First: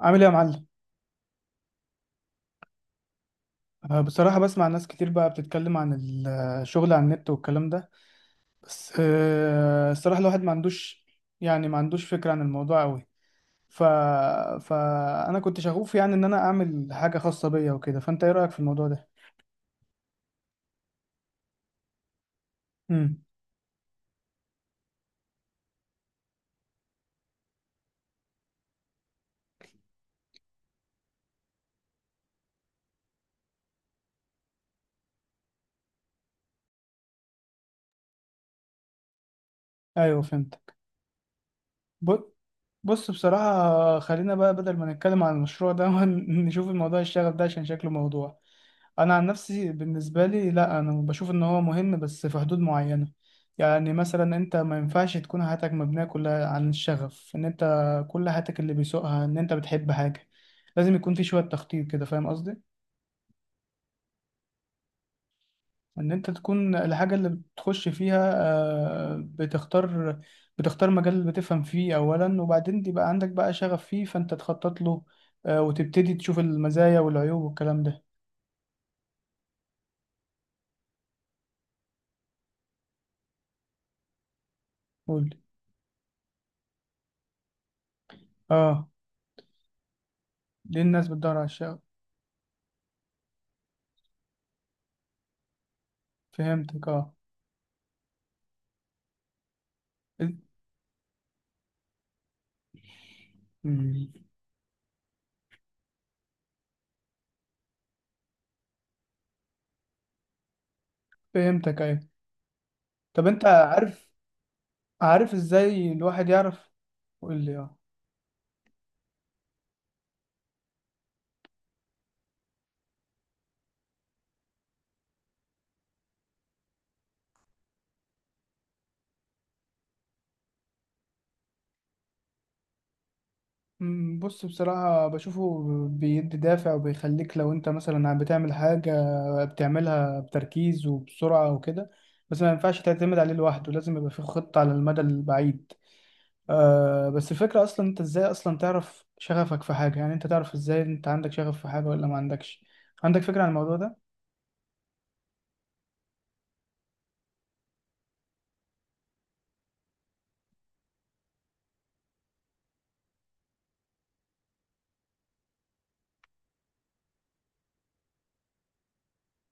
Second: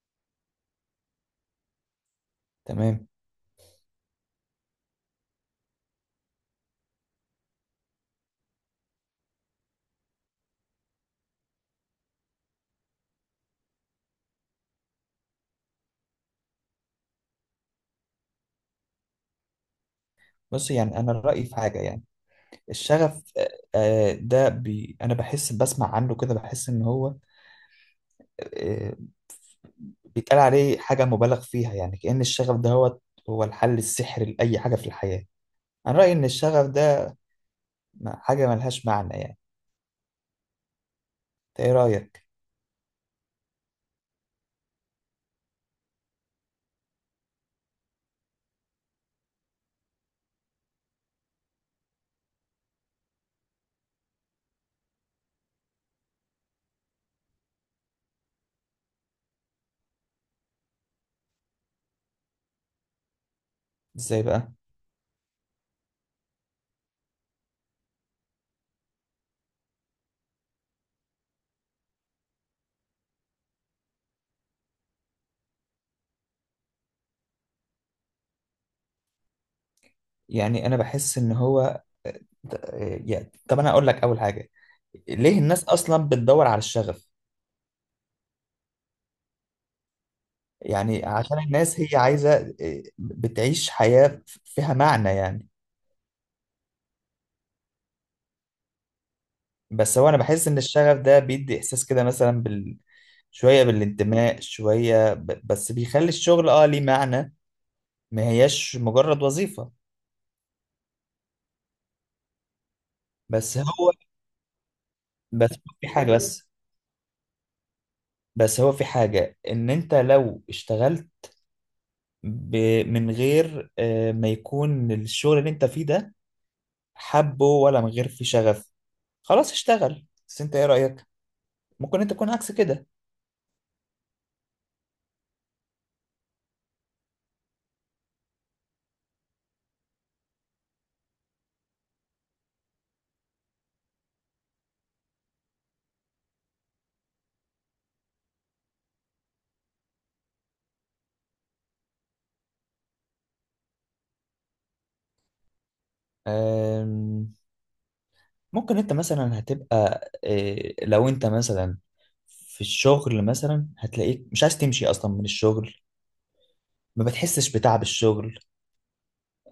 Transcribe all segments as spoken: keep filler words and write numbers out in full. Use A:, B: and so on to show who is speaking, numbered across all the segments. A: عامل ايه يا معلم؟
B: تمام.
A: أه بصراحة بسمع ناس كتير بقى بتتكلم عن ال- الشغل على النت والكلام ده. بس أه الصراحة الواحد ما عندوش يعني ما عندوش فكرة عن الموضوع قوي. ف... فأنا كنت شغوف يعني إن أنا أعمل حاجة خاصة بيا وكده، فأنت إيه رأيك في الموضوع ده؟
B: بص، يعني انا رايي في حاجه، يعني الشغف،
A: امم.
B: آه، آه، ده بي انا بحس، بسمع عنه كده، بحس ان هو آه، بيتقال عليه حاجه مبالغ فيها، يعني كأن الشغف ده هو هو الحل السحري لاي حاجه في الحياه. انا رايي ان الشغف ده م- حاجه ملهاش معنى يعني.
A: أيوه، فهمت.
B: إنت ايه
A: ب-
B: رايك؟
A: بص بصراحة، خلينا بقى بدل ما نتكلم عن المشروع ده نشوف الموضوع الشغف ده عشان شكله موضوع. أنا عن نفسي بالنسبة لي، لا أنا بشوف إن هو مهم بس في حدود معينة. يعني مثلا أنت ما ينفعش تكون حياتك مبنية كلها عن الشغف، إن أنت كل حياتك اللي بيسوقها إن أنت بتحب حاجة، لازم يكون في شوية تخطيط كده. فاهم قصدي؟
B: ازاي بقى؟
A: ان انت تكون الحاجة اللي بتخش فيها. آه، بتختار بتختار مجال اللي بتفهم فيه اولا، وبعدين يبقى عندك بقى شغف فيه، فانت تخطط له. آه، وتبتدي تشوف المزايا والعيوب والكلام ده.
B: يعني انا بحس ان هو ت- آه، يعني، طب انا اقول لك اول حاجه.
A: قول.
B: ليه الناس اصلا بتدور على الشغف؟
A: اه، ليه
B: يعني
A: الناس بتدور
B: عشان
A: على الشغف؟
B: الناس هي عايزه آه، بتعيش حياه فيها معنى يعني.
A: فهمتك، اه.
B: بس هو انا
A: إز-
B: بحس ان الشغف ده بيدي احساس كده، مثلا بال... شويه
A: مم.
B: بالانتماء، شويه ب... بس بيخلي الشغل اه ليه معنى، ما هياش مجرد وظيفه.
A: فهمتك، ايوه. طب انت
B: بس هو
A: عارف عارف
B: بس هو في
A: ازاي
B: حاجه
A: الواحد
B: بس
A: يعرف؟ قول لي، اه.
B: بس هو في حاجه ان انت لو اشتغلت ب... من غير آه، ما يكون الشغل اللي انت فيه ده حبه، ولا من غير فيه شغف، خلاص اشتغل. بس انت ايه رايك؟ ممكن انت تكون عكس كده.
A: مم، بص بصراحة بشوفه بيدي دافع وبيخليك، لو انت مثلا بتعمل حاجة بتعملها بتركيز وبسرعة وكده. بس ما ينفعش تعتمد عليه لوحده، لازم يبقى فيه خطة على المدى البعيد. آه بس الفكرة اصلا، انت ازاي اصلا تعرف شغفك في حاجة؟ يعني انت تعرف ازاي انت عندك شغف في حاجة ولا ما عندكش؟ عندك فكرة عن الموضوع ده؟
B: آم، ممكن انت مثلا هتبقى إيه، لو انت مثلا في الشغل مثلا هتلاقيك مش عايز تمشي اصلا من الشغل، ما بتحسش بتعب الشغل،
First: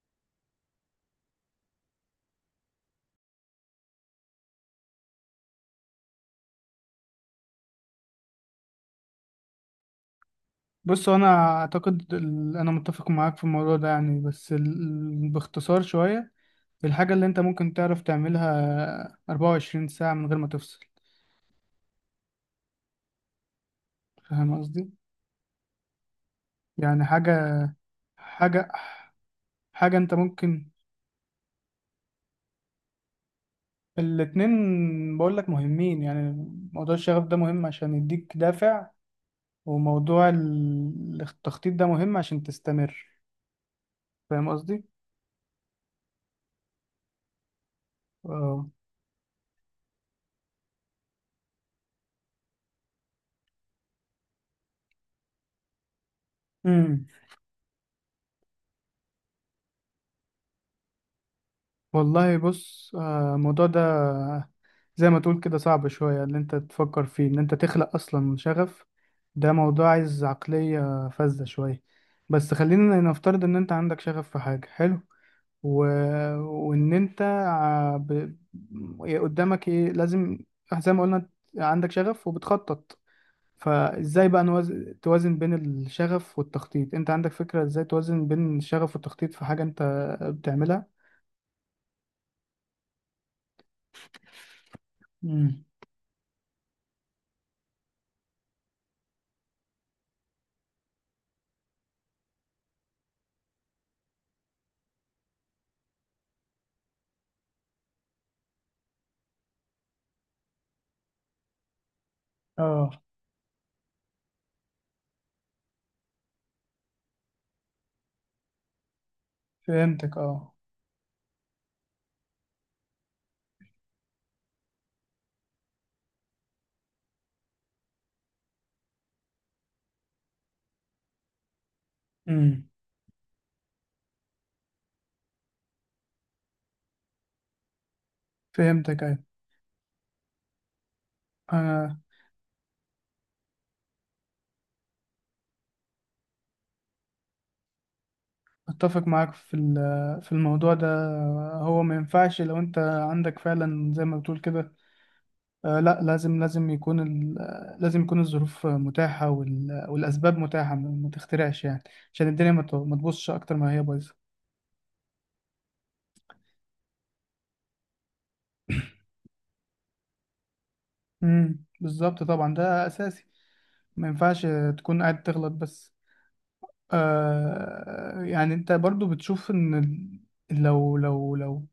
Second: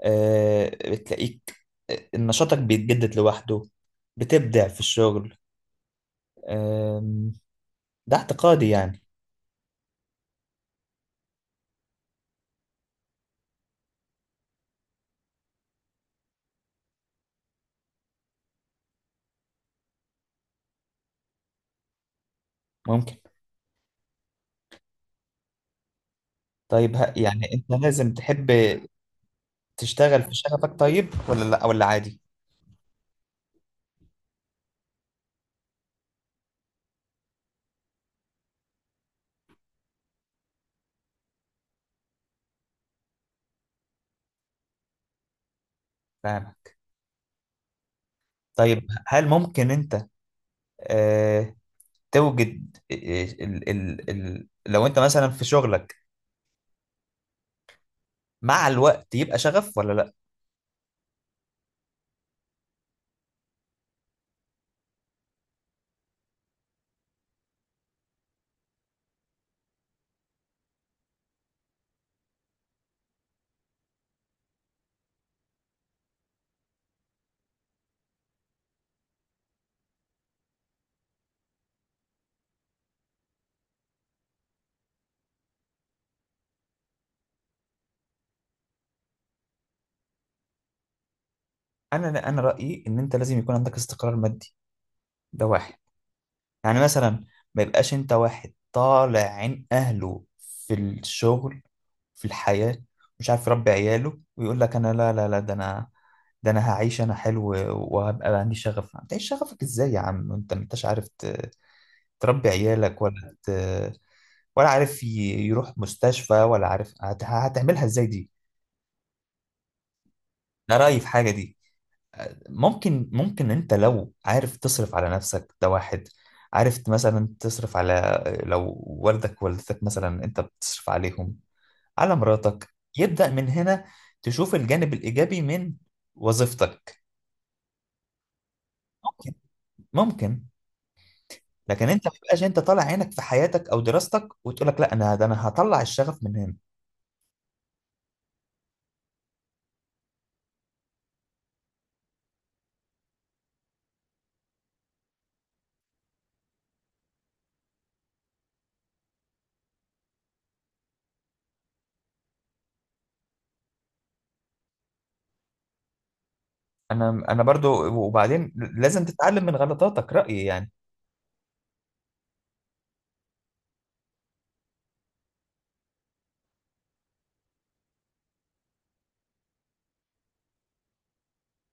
B: آه، بتلاقيك آه، نشاطك بيتجدد لوحده، بتبدع في الشغل. آم، ده اعتقادي يعني.
A: بص هو انا اعتقد ال- انا متفق معاك في الموضوع ده يعني. بس ال... باختصار شوية، الحاجة اللي انت ممكن تعرف تعملها 24 ساعة من غير ما تفصل.
B: ممكن،
A: فاهم قصدي؟
B: طيب،
A: يعني
B: ه- يعني انت
A: حاجة
B: لازم تحب
A: حاجة حاجة انت
B: تشتغل في
A: ممكن.
B: شغفك؟ طيب ولا لا؟ ولا عادي؟
A: الاتنين بقول لك مهمين يعني. موضوع الشغف ده مهم عشان يديك دافع، وموضوع ال- التخطيط ده مهم عشان تستمر. فاهم قصدي؟
B: فاهمك.
A: اه.
B: طيب، هل ممكن انت آه، توجد آه، ال ال ال لو انت مثلا في شغلك
A: امم.
B: مع الوقت يبقى شغف ولا لا؟
A: والله بص، آه، الموضوع ده زي ما تقول كده صعب شوية، اللي انت تفكر فيه ان انت تخلق اصلا شغف. ده موضوع عايز عقلية فذة شوية. بس خلينا نفترض ان انت عندك شغف في حاجة، حلو. و... وان انت ع- ب... إيه قدامك ايه لازم؟ زي ما قلنا، عندك شغف وبتخطط، فازاي بقى نوز... توازن بين الشغف والتخطيط؟ انت عندك فكرة ازاي توازن بين الشغف والتخطيط في حاجة انت بتعملها؟
B: انا انا رايي ان انت لازم يكون عندك استقرار مادي. ده
A: امم،
B: واحد. يعني مثلا ما يبقاش انت واحد طالع عين اهله في الشغل، في الحياه، مش عارف يربي عياله، ويقول لك انا لا لا لا، ده انا، ده انا هعيش انا حلو، وهبقى عندي شغف. هتعيش شغفك ازاي يا عم انت، ما انتش عارف ت- تربي
A: اه.
B: عيالك، ولا ت... ولا عارف ي- يروح مستشفى، ولا عارف هت... هتعملها ازاي دي.
A: فهمتك، اه.
B: ده رايي في حاجه دي. ممكن ممكن انت لو عارف تصرف على نفسك، ده واحد. عارف مثلا تصرف على، لو والدك ووالدتك مثلا انت بتصرف عليهم، على
A: امم.
B: مراتك، يبدأ من هنا تشوف الجانب الإيجابي من وظيفتك.
A: فهمتك، ايوه.
B: ممكن ممكن. لكن
A: انا
B: انت ما تبقاش انت طالع عينك في حياتك او دراستك، وتقول لك لا انا، ده انا هطلع الشغف من هنا.
A: اتفق معاك في ال- في الموضوع ده. هو ما ينفعش لو انت عندك فعلا زي ما بتقول كده. آه، لا لازم لازم يكون ال... آه، لازم يكون الظروف متاحة وال... والأسباب متاحة، ما ما تخترعش يعني. عشان الدنيا ما ت- ما تبوظش أكتر ما هي بايظة.
B: انا انا برضو، وبعدين لازم تتعلم من غلطاتك، رأيي يعني.
A: امم بالظبط، طبعا، ده أساسي. ما ينفعش تكون قاعد تغلط بس. آه يعني أنت برضو بتشوف إن ال- لو لو لو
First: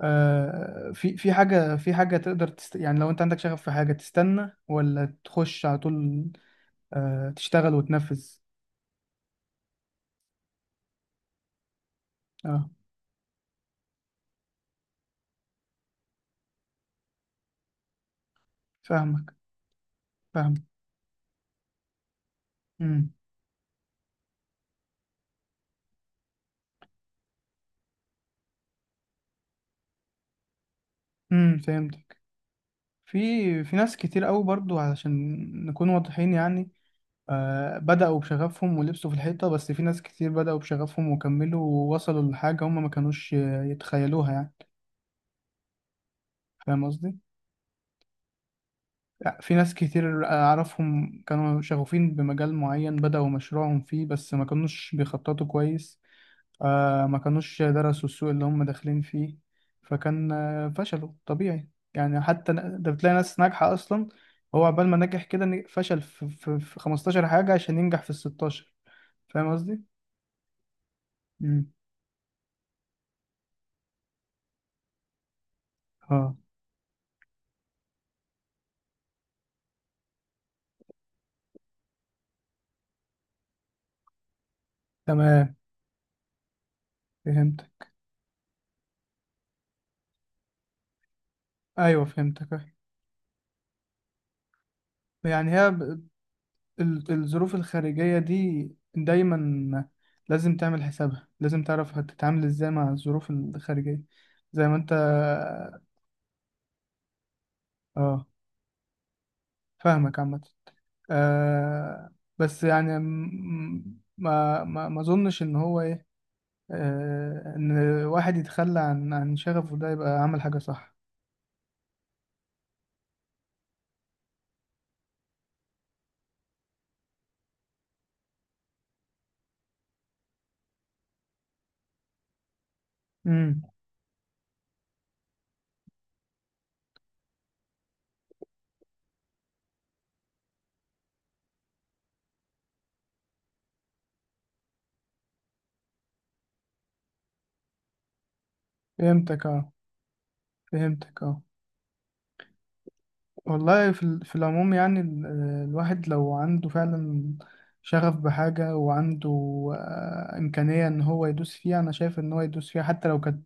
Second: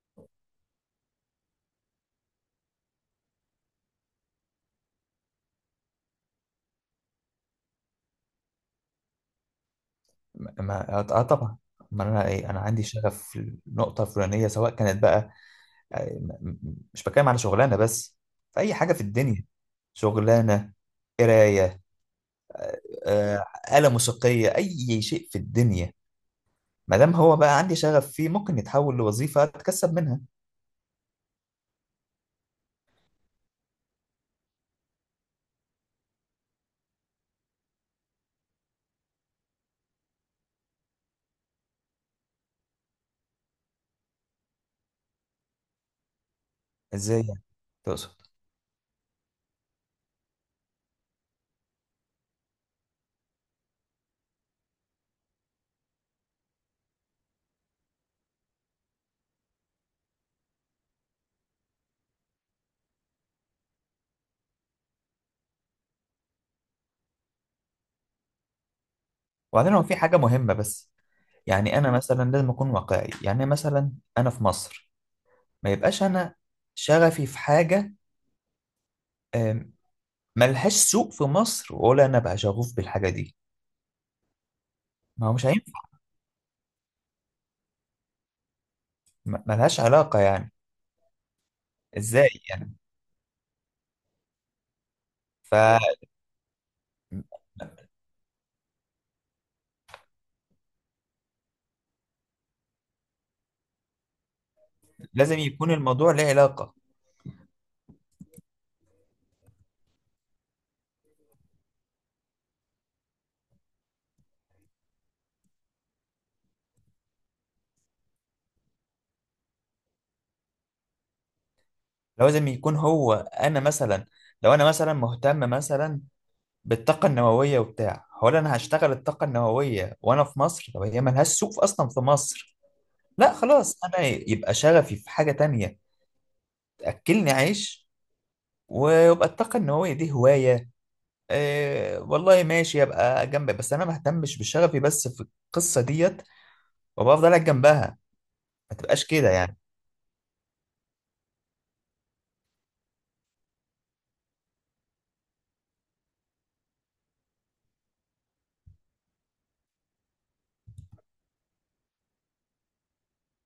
A: آه في في حاجة في حاجة تقدر تست... يعني لو أنت عندك شغف في حاجة، تستنى ولا تخش على طول؟ آه تشتغل وتنفذ.
B: ما اه آه، طبعا، ما انا ايه انا
A: اه،
B: عندي شغف في النقطه الفلانيه، سواء كانت بقى، آه، م- م- مش بتكلم على شغلانه بس، في اي حاجه في
A: فاهمك
B: الدنيا،
A: فاهمك
B: شغلانه، قرايه، آه،
A: امم
B: آه، آلة موسيقيه، اي شيء في الدنيا، ما دام هو بقى عندي شغف فيه ممكن يتحول لوظيفه اتكسب منها.
A: امم فهمت. في في ناس كتير قوي برضو، علشان نكون واضحين يعني، آه بدأوا بشغفهم ولبسوا في الحيطة، بس في ناس كتير بدأوا بشغفهم وكملوا ووصلوا لحاجة هم ما كانوش آه، يتخيلوها يعني. فاهم قصدي؟
B: ازاي يعني؟ تقصد؟
A: لا، في ناس كتير أعرفهم كانوا شغوفين بمجال معين، بدأوا مشروعهم فيه بس ما كانوش بيخططوا كويس. آه ما كانوش درسوا السوق اللي هم داخلين فيه، فكان آه فشلوا طبيعي. يعني حتى ن- ده بتلاقي ناس ناجحة أصلا، هو عقبال ما نجح كده ن- فشل في, في, في 15 حاجة عشان ينجح في ال الستاشر. فاهم
B: وبعدين
A: قصدي؟
B: هو في حاجه مهمه، بس
A: مم.
B: يعني انا مثلا لازم اكون واقعي. يعني مثلا انا في مصر، ما يبقاش انا
A: اه،
B: شغفي في حاجه ملهاش سوق في مصر، ولا انا بقى شغوف بالحاجه دي. ما هو مش
A: تمام.
B: هينفع،
A: فهمتك،
B: م- ملهاش علاقه يعني.
A: أيوه.
B: ازاي
A: فهمتك، أيوة.
B: يعني؟
A: يعني هي ب-
B: فلازم
A: ال- الظروف الخارجية دي، دايما لازم تعمل حسابها، لازم تعرف هتتعامل ازاي مع الظروف الخارجية زي ما انت.
B: يكون الموضوع له علاقه.
A: اه، فاهمك عامة. آه بس يعني م- ما ما ما اظنش ان هو ايه، آه ان واحد يتخلى عن عن شغفه، ده يبقى عمل حاجة صح.
B: لازم يكون هو، انا مثلا لو انا مثلا مهتم مثلا بالطاقه النوويه وبتاع، هو انا هشتغل الطاقه النوويه وانا في مصر، طب هي ملهاش سوق في- اصلا في مصر. لا
A: امم.
B: خلاص، انا يبقى شغفي في حاجه تانية تاكلني عيش، ويبقى الطاقه النوويه دي هوايه. إيه والله، ماشي، ابقى جنبك، بس انا ما اهتمش بشغفي بس في القصه ديت، وابقى افضل قاعد جنبها. ما تبقاش كده
A: فهمتك،
B: يعني.
A: اه. فهمتك، اه. والله في ال- في العموم، يعني ال- الواحد لو عنده فعلا شغف بحاجة، وعنده آه، إمكانية إن هو يدوس فيها، أنا شايف إن هو يدوس فيها حتى لو كانت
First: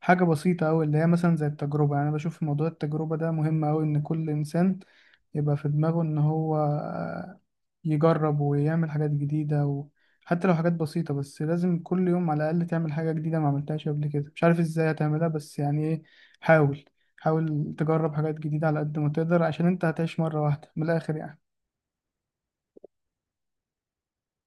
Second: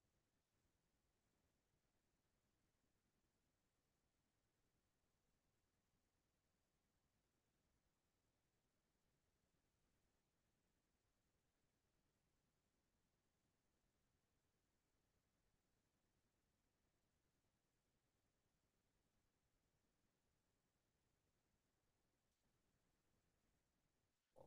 A: حاجة بسيطة أوي، اللي هي مثلا زي التجربة. يعني أنا بشوف في موضوع التجربة ده مهم أوي، إن كل إنسان يبقى في دماغه إن هو آه، يجرب ويعمل حاجات جديدة. وحتى لو حاجات بسيطة، بس لازم كل يوم على الأقل تعمل حاجة جديدة ما عملتهاش قبل كده. مش عارف إزاي هتعملها، بس يعني إيه، حاول حاول تجرب حاجات جديدة على قد ما تقدر، عشان انت هتعيش مرة واحدة من الآخر يعني.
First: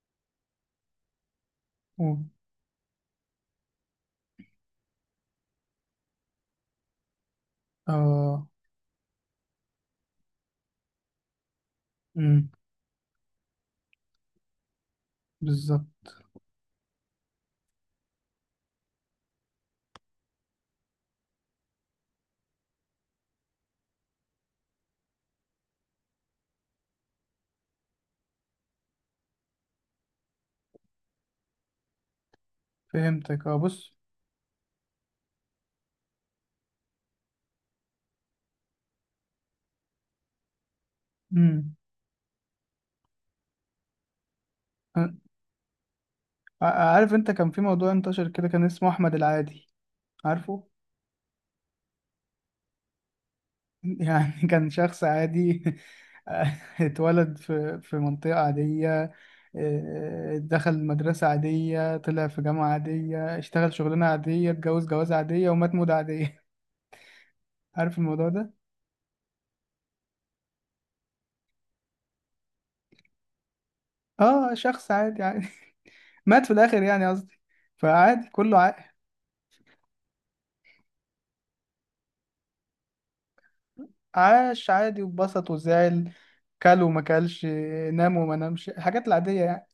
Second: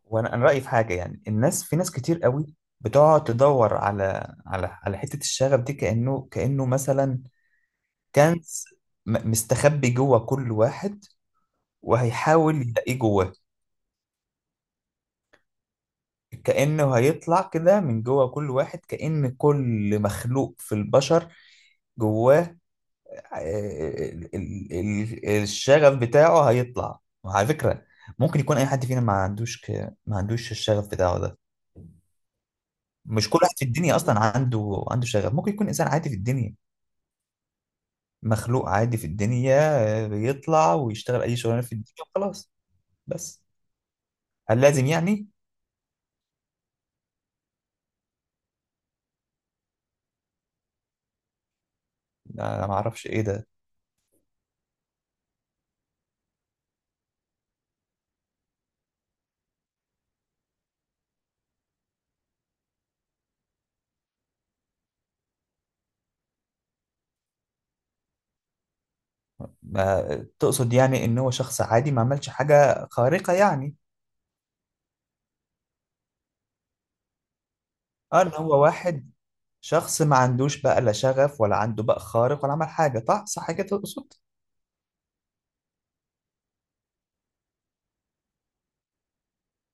B: وانا انا رايي في حاجه يعني، الناس، في ناس
A: و...
B: كتير قوي بتقعد تدور على على على حته الشغف دي، كانه كانه مثلا
A: اه،
B: كنز م- مستخبي جوه كل واحد،
A: امم،
B: وهيحاول يلاقيه جواه،
A: بالظبط.
B: كانه هيطلع كده من جوه كل واحد، كأن كل مخلوق في البشر جواه آه، آه، آه، ال- ال- ال- الشغف بتاعه هيطلع. وعلى فكرة، ممكن يكون اي حد فينا ما عندوش ك... ما عندوش الشغف بتاعه ده. مش كل
A: فهمتك، اه.
B: واحد في
A: بص،
B: الدنيا اصلا عنده عنده شغف، ممكن يكون انسان عادي في الدنيا، مخلوق عادي في الدنيا، آه، بيطلع ويشتغل اي شغلانة في
A: امم.
B: الدنيا وخلاص. بس هل لازم يعني.
A: ع- عارف انت كان في موضوع انتشر كده كان اسمه أحمد العادي؟ عارفه؟
B: انا ما اعرفش ايه ده.
A: يعني كان شخص عادي. اتولد في في منطقة عادية، اه، آه، دخل مدرسة عادية، طلع في جامعة عادية، اشتغل شغلانة عادية، اتجوز جوازة عادية، ومات موتة عادية. عارف الموضوع ده؟
B: ما... تقصد يعني ان هو شخص عادي ما عملش حاجة خارقة يعني؟
A: اه، شخص عادي، مات في الاخر يعني قصدي.
B: اه،
A: فعادي
B: اللي
A: كله
B: هو
A: ع...
B: واحد، شخص ما عندوش بقى لا شغف، ولا عنده بقى خارق، ولا عمل حاجة طه، صح كده تقصد.
A: عاش عادي، واتبسط وزعل، كل وما كلش، نام وما نامش، الحاجات العادية يعني.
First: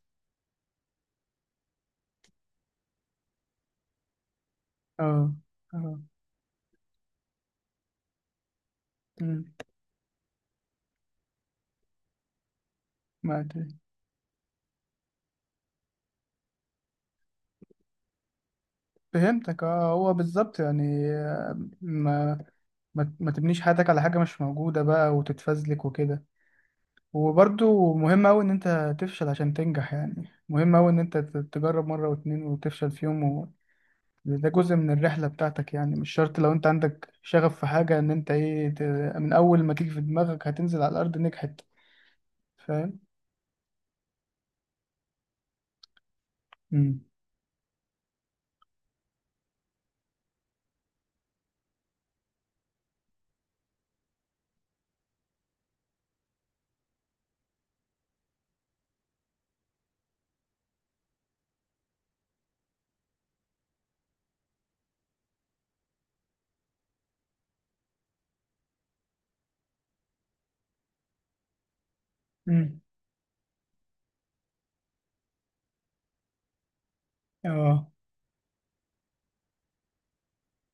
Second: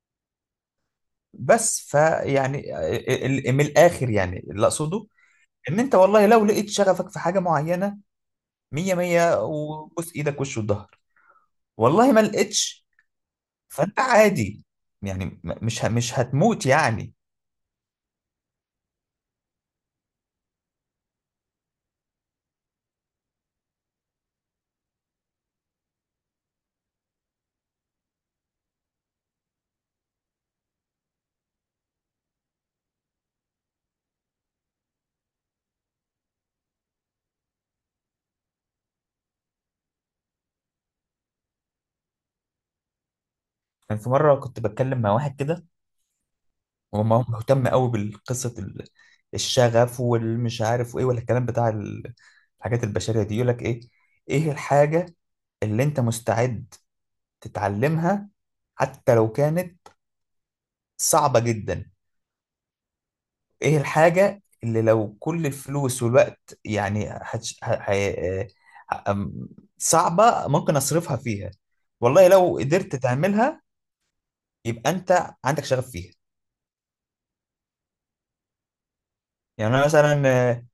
B: بس فيعني ال- ال- من الآخر يعني اللي أقصده،
A: اه،
B: إن
A: اه،
B: أنت والله لو لقيت شغفك في حاجة معينة، مية مية
A: أمم،
B: وبوس إيدك وش وظهر. والله ما لقيتش،
A: ما أدري.
B: فأنت عادي يعني، م- مش ه- مش هتموت يعني.
A: فهمتك، اه. هو بالظبط يعني، ما ما ما تبنيش حياتك على حاجة مش موجودة بقى وتتفزلك وكده. وبرضو مهم أوي إن أنت تفشل عشان تنجح، يعني مهم أوي إن أنت ت- تجرب مرة واتنين وتفشل فيهم. ده جزء من الرحلة بتاعتك، يعني مش شرط لو انت عندك شغف في حاجة ان انت ايه ت- من اول ما تيجي في دماغك هتنزل على الارض نجحت. فاهم؟
B: كان في مرة كنت بتكلم مع واحد كده،
A: امم،
B: وما هو مهتم قوي بالقصة ال- الشغف والمش عارف وايه، ولا الكلام بتاع ال- الحاجات البشرية دي. يقولك ايه؟ ايه الحاجة اللي انت مستعد تتعلمها حتى لو كانت صعبة جدا؟ ايه الحاجة اللي لو كل الفلوس والوقت يعني هتش... ه... ه... ه... أم- صعبة ممكن اصرفها فيها؟ والله لو
A: امم،
B: قدرت تعملها يبقى انت عندك شغف فيها.
A: اه،
B: يعني انا مثلا آه،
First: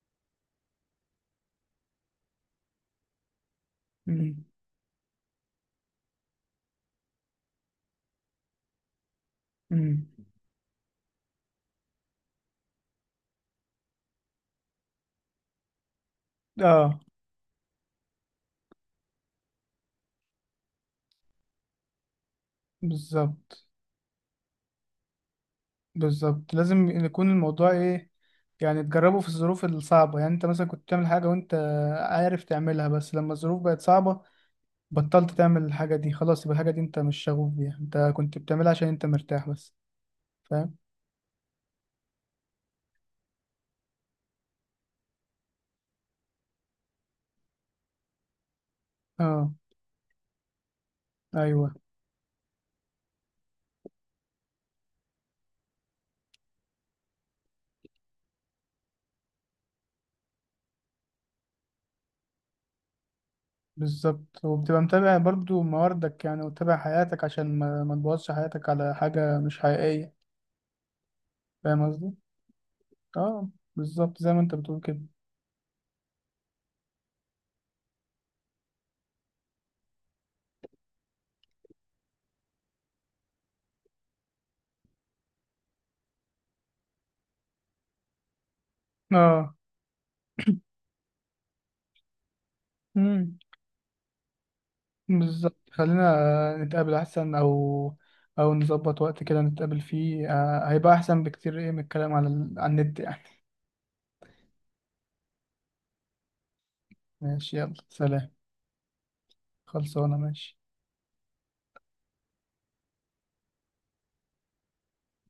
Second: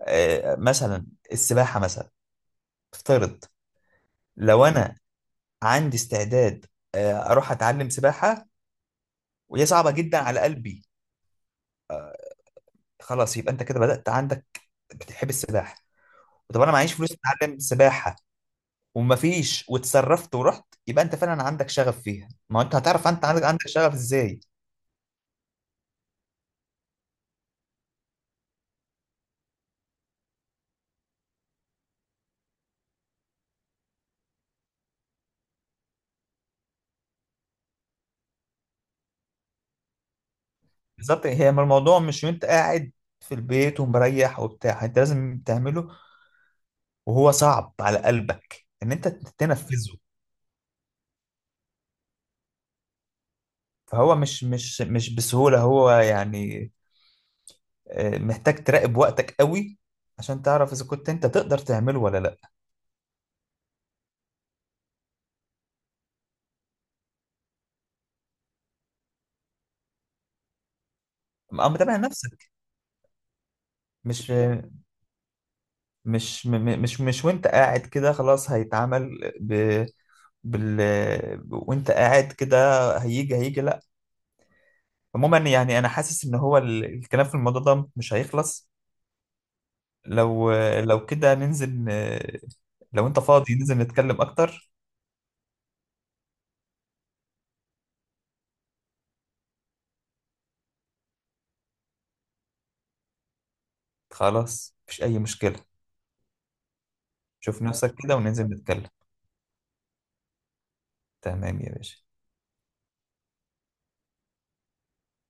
B: آه، مثلا السباحة مثلا، افترض،
A: امم،
B: لو انا عندي استعداد آه، اروح اتعلم سباحه وهي صعبه
A: امم،
B: جدا على قلبي، خلاص يبقى انت كده بدات عندك بتحب السباحه. طب انا معيش
A: اه،
B: فلوس اتعلم سباحه ومفيش، وتصرفت ورحت، يبقى انت فعلا عندك شغف فيها. ما هو انت هتعرف انت عندك
A: بالظبط.
B: عندك شغف ازاي.
A: بالظبط لازم يكون الموضوع ايه؟ يعني تجربه في الظروف الصعبة. يعني انت مثلا كنت بتعمل حاجة وانت عارف تعملها، بس لما الظروف بقت صعبة، بطلت تعمل الحاجة دي. خلاص يبقى الحاجة دي انت مش شغوف بيها، انت كنت بتعملها عشان انت مرتاح بس. فاهم؟
B: بالظبط. هي ما الموضوع مش وانت قاعد في البيت ومريح وبتاع، انت لازم تعمله وهو صعب على قلبك ان انت
A: اه،
B: تنفذه.
A: ايوه،
B: فهو مش مش مش بسهوله هو، يعني آه، محتاج تراقب وقتك قوي عشان تعرف اذا كنت انت تقدر تعمله ولا لا.
A: بالظبط. وبتبقى متابع برضو مواردك يعني، وتابع حياتك عشان ما, ما تبوظش حياتك على حاجة مش حقيقية.
B: ابقى
A: فاهم
B: متابع
A: قصدي؟
B: نفسك.
A: اه، بالظبط
B: مش
A: زي ما انت بتقول كده.
B: مش م- م- مش مش وانت قاعد كده خلاص هيتعمل ب بال وانت قاعد كده هيجي هيجي لا. عموما يعني انا حاسس ان هو ال- الكلام في الموضوع ده مش هيخلص.
A: اه،
B: لو لو كده ننزل، آه، لو انت
A: امم،
B: فاضي ننزل نتكلم اكتر.
A: بالظبط. خلينا نتقابل احسن، او او نظبط وقت كده نتقابل فيه، آه هيبقى احسن بكتير، ايه، من الكلام على ال... على النت يعني.
B: خلاص مفيش اي مشكلة.
A: ماشي،
B: شوف
A: يلا
B: نفسك كده
A: سلام.
B: وننزل نتكلم.
A: خلصانة، ماشي.
B: تمام يا باشا.